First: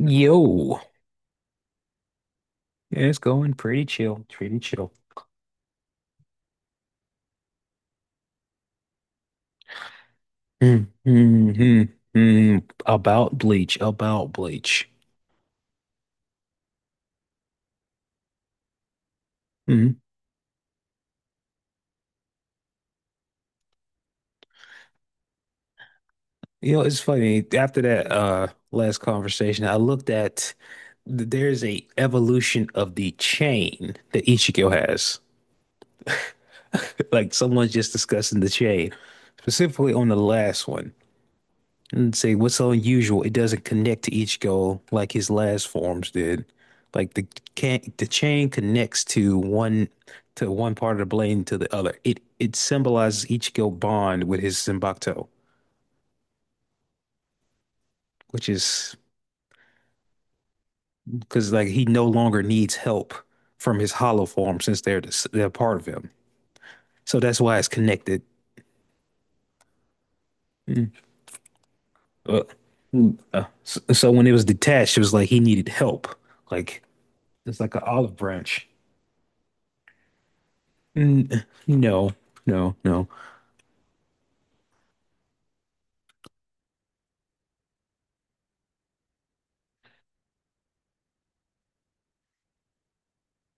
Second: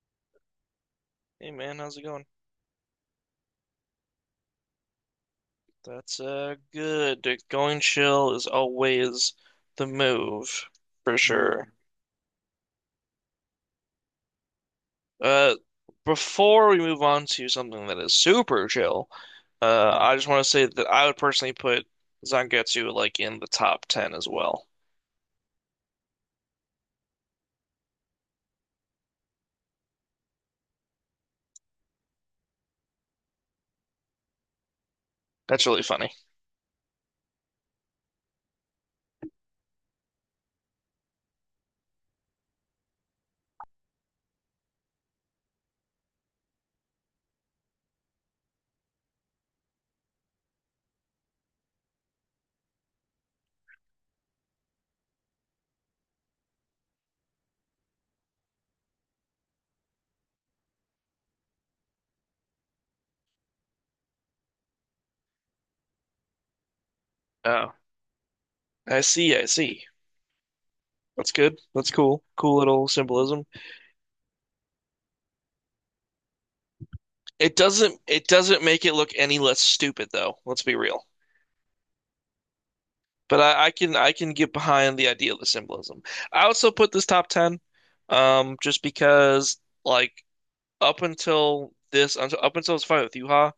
Yo, Hey man, how's it going? it's going pretty chill, pretty chill. That's good. Going chill is always the move Mm, for mm, sure. mm, mm. About Bleach, about Bleach. Uh before we move on to something that is super chill, Mm. Mm. I just want to say that I would personally put Zangetsu like in the top 10 as well. You know, it's funny. After that last conversation, I looked at there's a evolution of the chain that Ichigo has. That's really funny. Like someone's just discussing the chain, specifically on the last one. And say what's so unusual, it doesn't connect to each goal like his last forms did. Like the can the chain connects to one part of the blade to the other. It symbolizes Ichigo bond with his Zenbakuto, which is because like he no longer needs help from his hollow form since they're they're part of him. So that's why it's Oh, connected. I see, I see. Mm. That's good. That's cool. Uh, Cool little mm, symbolism. uh, so, so when it was detached, it was like he needed help. Like It it's like an doesn't olive it doesn't branch. make it look any less stupid though. Let's be real. N- No, no, no. But I can get behind the idea of the symbolism. I also put this top 10, just because like up until this fight with Yuha,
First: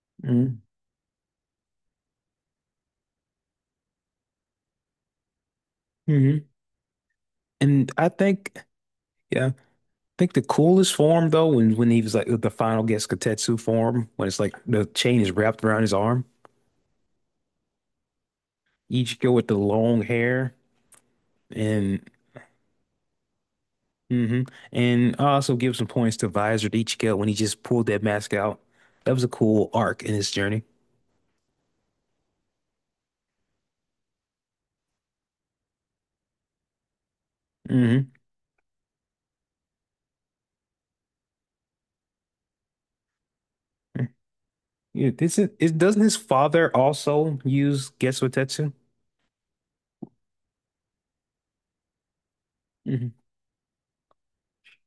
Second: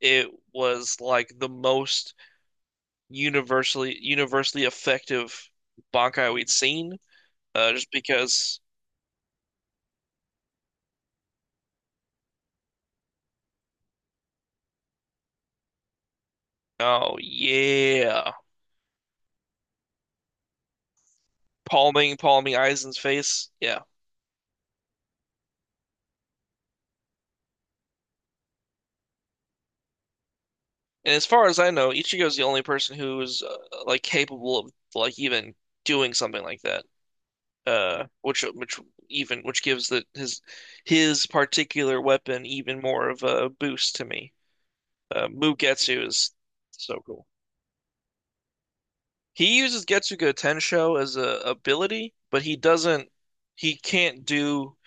it was like the most universally effective Bankai Mm-hmm. we'd seen. Just And I think, because. yeah, I think the coolest form though, when he was like the final Getsuketsu form, when it's like the chain is wrapped around his arm, Oh yeah, Ichigo with the long hair, and palming Aizen's face, yeah. hmm and I also give some points to Visor Ichigo when he just pulled that mask out. That was a cool arc in his journey. And as far as I know, Ichigo's the only person who's like capable of like even doing something like that. uh Hmm which which even which gives the his particular weapon even more of a boost to me. Yeah, this is, it, doesn't Mugetsu his is father so cool. also use Getsuketsu? He uses Getsuga Tensho as a ability, but he can't do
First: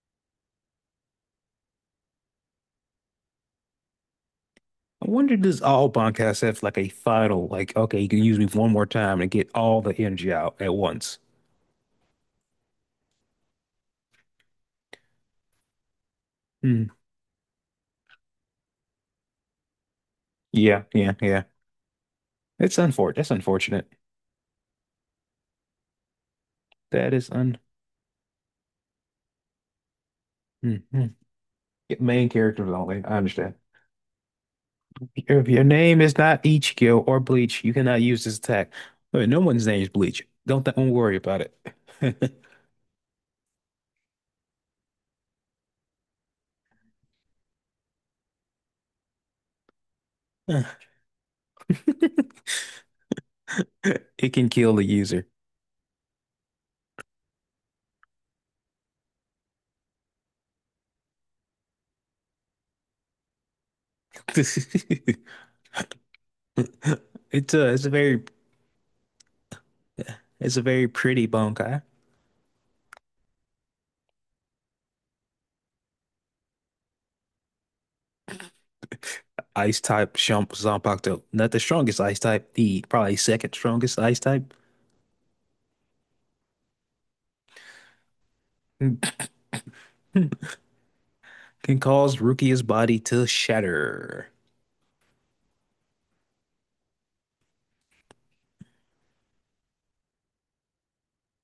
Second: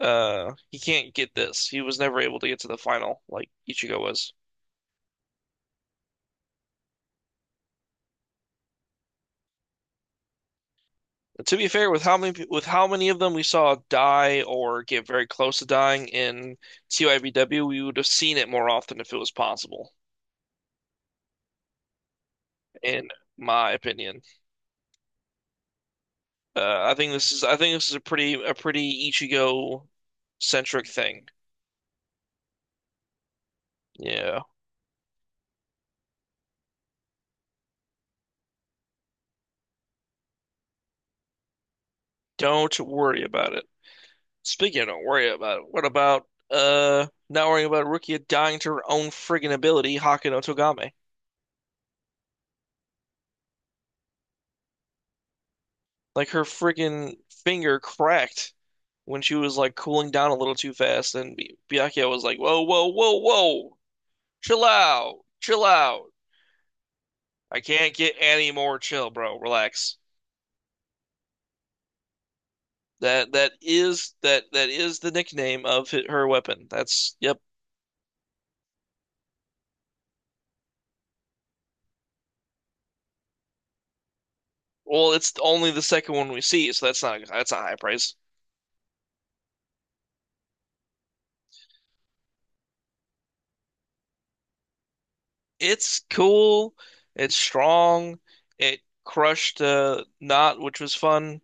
he can't get this. He was never able to get to the final like Ichigo was. I wonder, does all podcasts have like a final, like, okay, you can use me one more time and get all the energy out at once? But, to be fair, with how many of them we saw die or get very close to dying in Hmm. TYBW, we would have seen it more often if it was possible, Yeah, yeah, yeah. It's in unfortunate. That's my unfortunate. opinion. I think That this is is I un. think this is a pretty Ichigo centric Mm-hmm. thing. Main characters only. I understand. Yeah. If your name is not Ichigo or Bleach, you cannot use this attack. Wait, no one's name is Bleach. Don't don't worry about it. Don't worry about it. Speaking of don't worry about it, what about not worrying about Rukia dying to her own friggin' ability, Haka no Togame? It can kill the user. Like her friggin' finger cracked when she was like cooling down a little too fast, and B Byakuya was like, "Whoa, whoa, whoa, whoa, chill out, chill out. It's I a it's a can't get very any more chill, bro. Relax." it's a very pretty bonkai. That is the nickname of her weapon. That's, yep. Ice type Shump Zanpakuto. Not the strongest ice type, the probably second strongest ice type, Well, it's only the second one we see, so that's not high price. can, cause Rukia's body to shatter. It's cool. It's strong. It crushed Knot, which was fun.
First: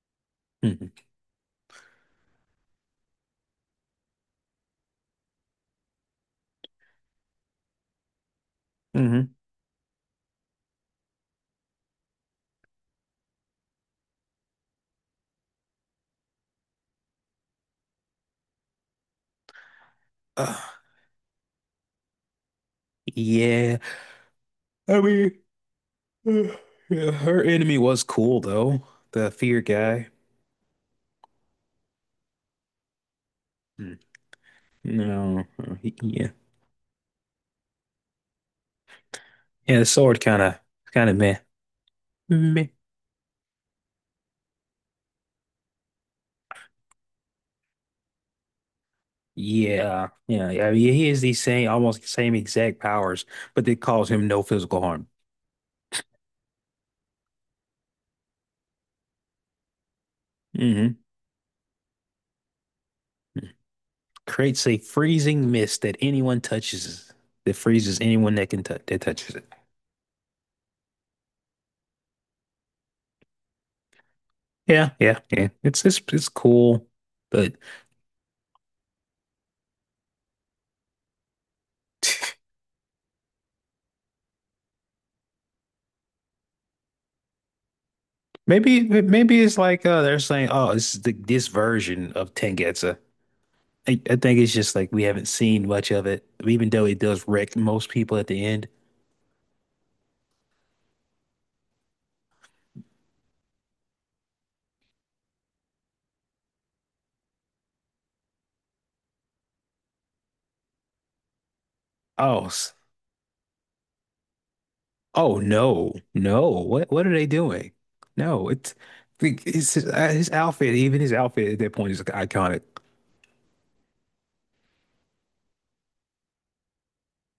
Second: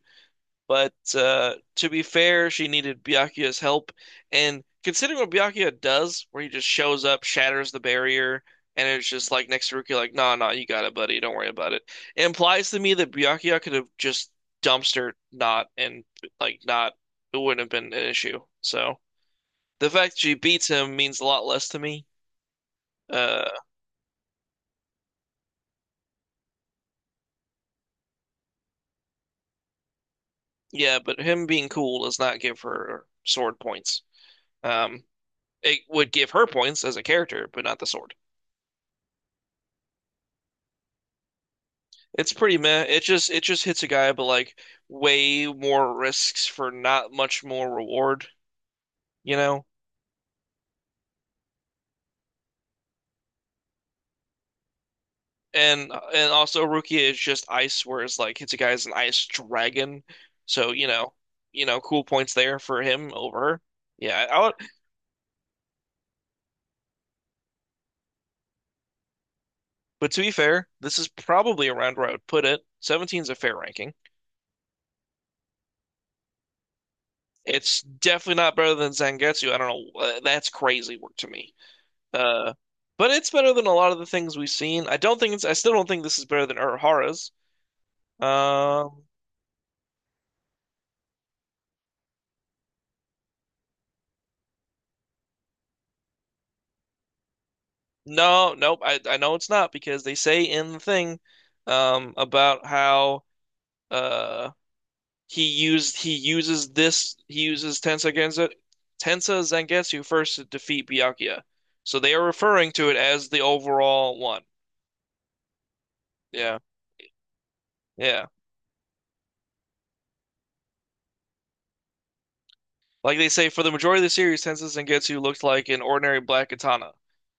But Hmm to be fair, she needed Byakuya's help. And considering what Byakuya does, where he just shows up, shatters the barrier, and it's hmm just like next to Rukia, like, nah, nah, you got it, buddy. Don't worry about it. It implies to me that Byakuya could have just dumpster not and like not, it wouldn't have been an issue. So the fact she Uh, beats him means a lot less to me. Uh, yeah. I mean, uh, yeah, her enemy was cool though. The fear guy. yeah, but him being cool does not give her sword Mm. points. Um, No. It would give Yeah. her points as a character, but not the sword. Yeah, the sword kind of meh. It's pretty Meh. meh. It just hits a guy, but like way more risks for not much more reward, you know? Yeah, yeah, yeah. I mean, he has the same, almost same exact powers, but they cause him no physical harm. And also Rukia is just ice, whereas like hits a guy is an ice dragon. So, you Hmm know, you know, cool points there for him over her. Yeah, I would, Creates a freezing mist that anyone touches. That freezes anyone that can touch that touches it. but to be fair, this is probably around where I would put it. 17 is a fair ranking. Yeah, yeah, yeah. It's cool, but It's definitely not better than Zangetsu. I don't know. That's crazy work to me. Uh, but it's better than a lot of the things we've seen. I still don't think this is better than Urahara's. maybe Um, maybe it's like they're saying, oh, this is the this version of Tengetsu. I think it's just like we haven't seen much of it, even though it does wreck most people at the no, end. nope. I know it's not because they say in the thing, about how, uh, he uses Tensa Zangetsu first to defeat Byakuya. So they are Oh, referring to it as the overall one. oh no, no! Yeah. What are they doing? Yeah. No, it's his outfit. Even his outfit at that point is iconic. Like they say, for the majority of the series, Tensei Zangetsu looked like an ordinary black katana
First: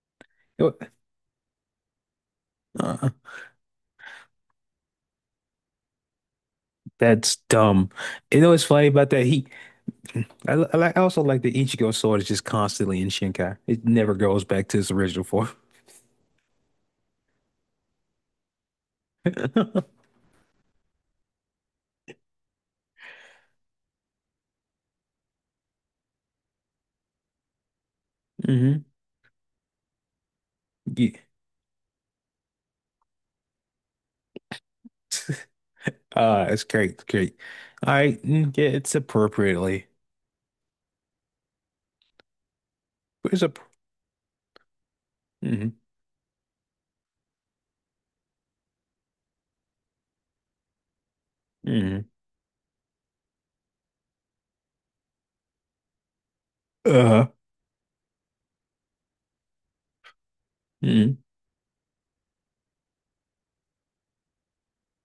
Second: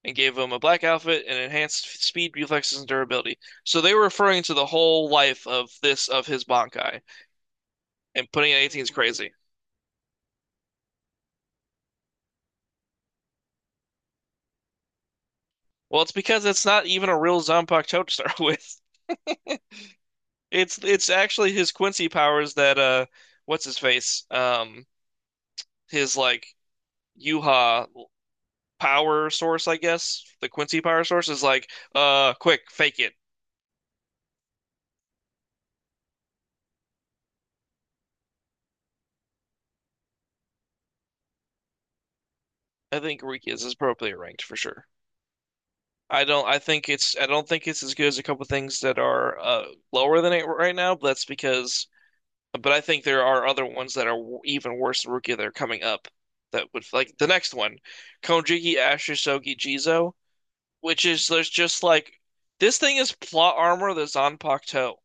and gave him a black outfit and enhanced speed, reflexes, and Uh-uh. durability. So they were referring to the whole life of his Bankai That's dumb. and You know putting it what's 18 funny is about that? crazy. He, I also like the Ichigo sword is just constantly in Shinkai. It never goes back to its original form. Well, it's because it's not even a real Zanpakuto to start with. It's actually his Quincy powers that what's his face? His like Yuha hmm power source, I guess. The Quincy power Yeah. source is like, quick, fake it. It's great, it's great. Yeah, it's appropriately. I think It's Riki a. is appropriately ranked for sure. hmm I don't. I think it's. I don't think it's as good as a couple things that are lower than it right now. But that's because. hmm But I think there are other ones that are even worse than Rookie that are coming up. That would like the Uh-huh. next one, Konjiki Ashisogi Jizo, which hmm is there's just like this thing is plot armor that's on Pakuto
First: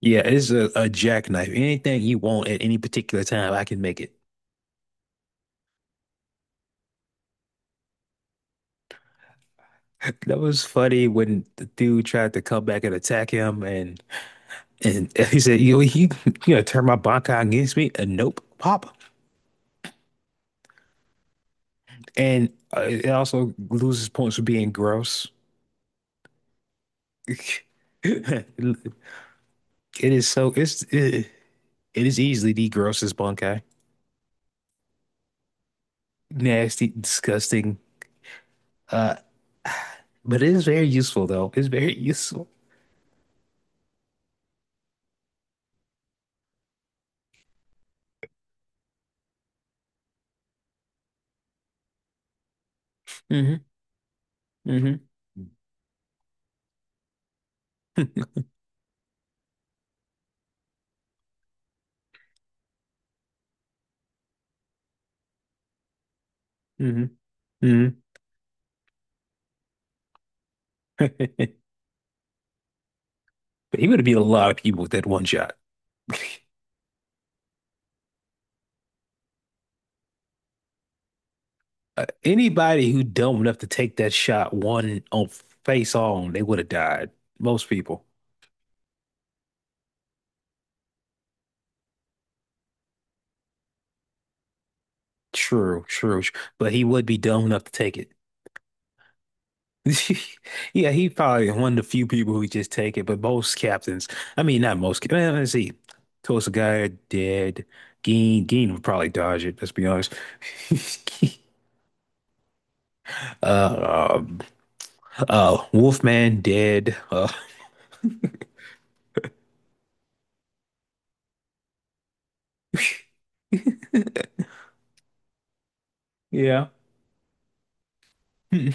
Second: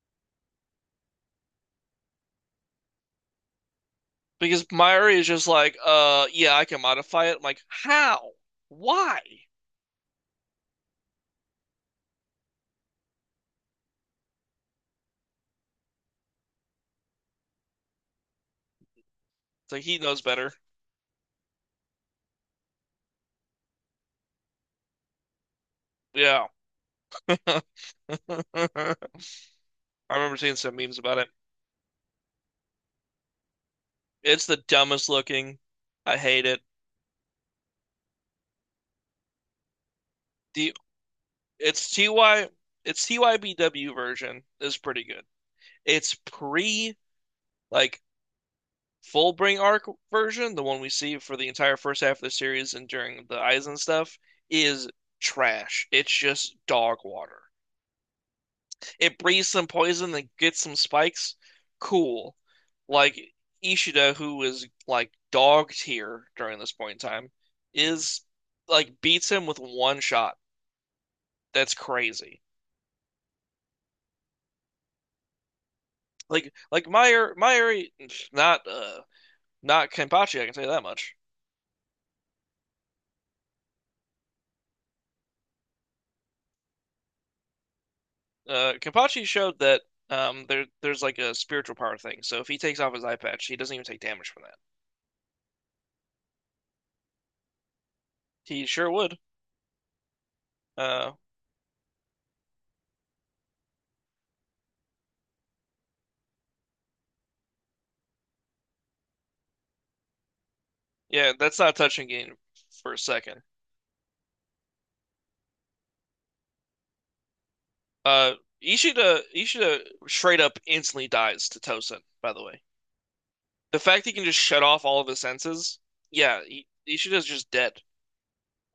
Yeah, it's a jackknife. Anything you want at any particular time, I can make it. because Mairi is just like, yeah, I can modify it. I'm like, how? Why? That was funny when the dude tried to come back and attack him, and he said, you know, he, you know, turn my Bankai against me. And nope, pop. So he knows better. And it also loses points for being gross. Yeah, I It is remember so, seeing some it's, memes about it. it is easily the grossest Bankai. It's the dumbest looking. I hate it. Nasty, disgusting. Uh, but it is very useful though. It's The very it's TY useful. it's TYBW version is pretty good. It's pre like Fullbring arc version, the one we see for the entire first half of the series and during the Mm-hmm. Eisen stuff, is Mm-hmm. trash. It's just dog water. It breathes some poison and gets some spikes. Cool. Like Ishida, who is like dog tier during this point in Mm-hmm. time, is like beats him with one shot. Mm-hmm. That's crazy. But he would have beat a lot of people with that one shot. Like Meyer, not uh not Kenpachi, I can say that much. Anybody who dumb enough to take that shot one on face on, they would have died. Most people. Kenpachi showed that there's like a spiritual power thing. So if he takes off his eye patch, he doesn't even take damage from that. True, true. But he would be dumb enough to take it. He sure would. Yeah, he Uh probably one of the few people who just take it. But most captains, I mean, not most. Well, let's see. Tulsa Guy dead. Geen Geen would probably dodge it. Let's be honest. yeah, that's not touching game for a second. Uh, um, Wolfman dead. Uh Ishida straight up instantly dies to Tosin, by the way. The fact he can just shut off all of his senses, yeah, yeah. Ishida's just dead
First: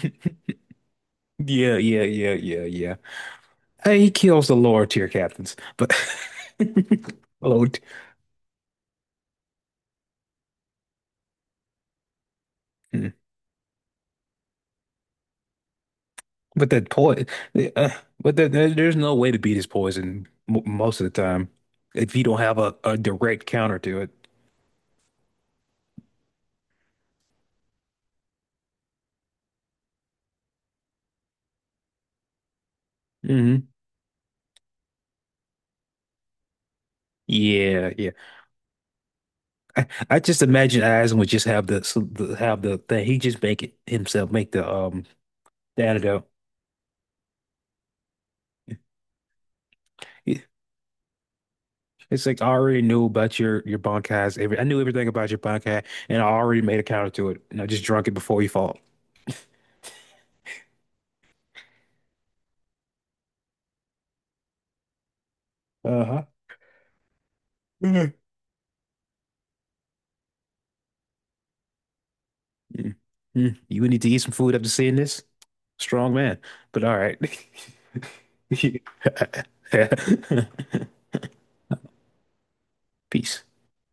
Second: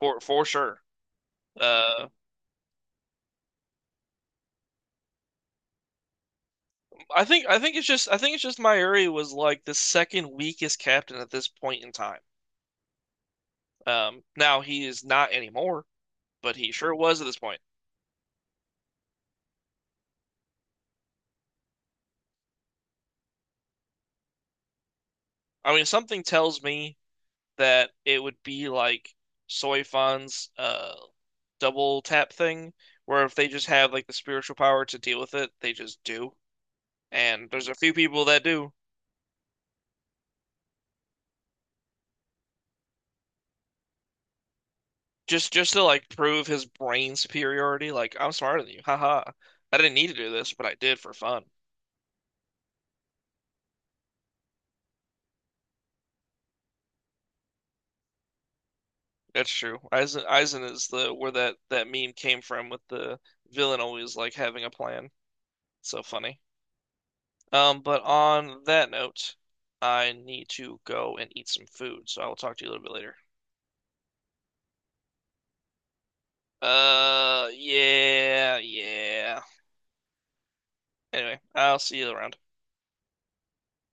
for sure. Yeah, yeah, Uh yeah, yeah, yeah. He kills the lower tier captains, but I think I low. think it's just Mairi was like the second weakest captain at this point in time. Hmm. Now he is not anymore, but he But that sure was at poison, this point. uh, but there's no way to beat his poison m most of the time if you don't have a direct counter to it. I mean, something tells me that it would be like Soifan's double tap thing, where if they just Hmm have like the spiritual power to deal with it, they just do. And there's a Yeah, few yeah. people that do. I just imagine Aizen would just have the, the have the thing. He just make it himself, make Just to the like antidote. prove his brain superiority, like I'm smarter than you. Haha. I didn't need to do Yeah. this, but I did for fun. It's like I already knew about your bankai's. Every I knew everything about your bankai, and I already made a counter to it, and I just drunk it before you fought. That's true. Aizen is the where that meme came from with the villain always like having a plan. So Uh-huh. funny. But on that note, I need to go and eat some food, so I will talk to you a little bit Mm, later. mm. You would need to eat some food after seeing this. Strong man. But all right. Yeah, yeah. Anyway, I'll see you around. Peace.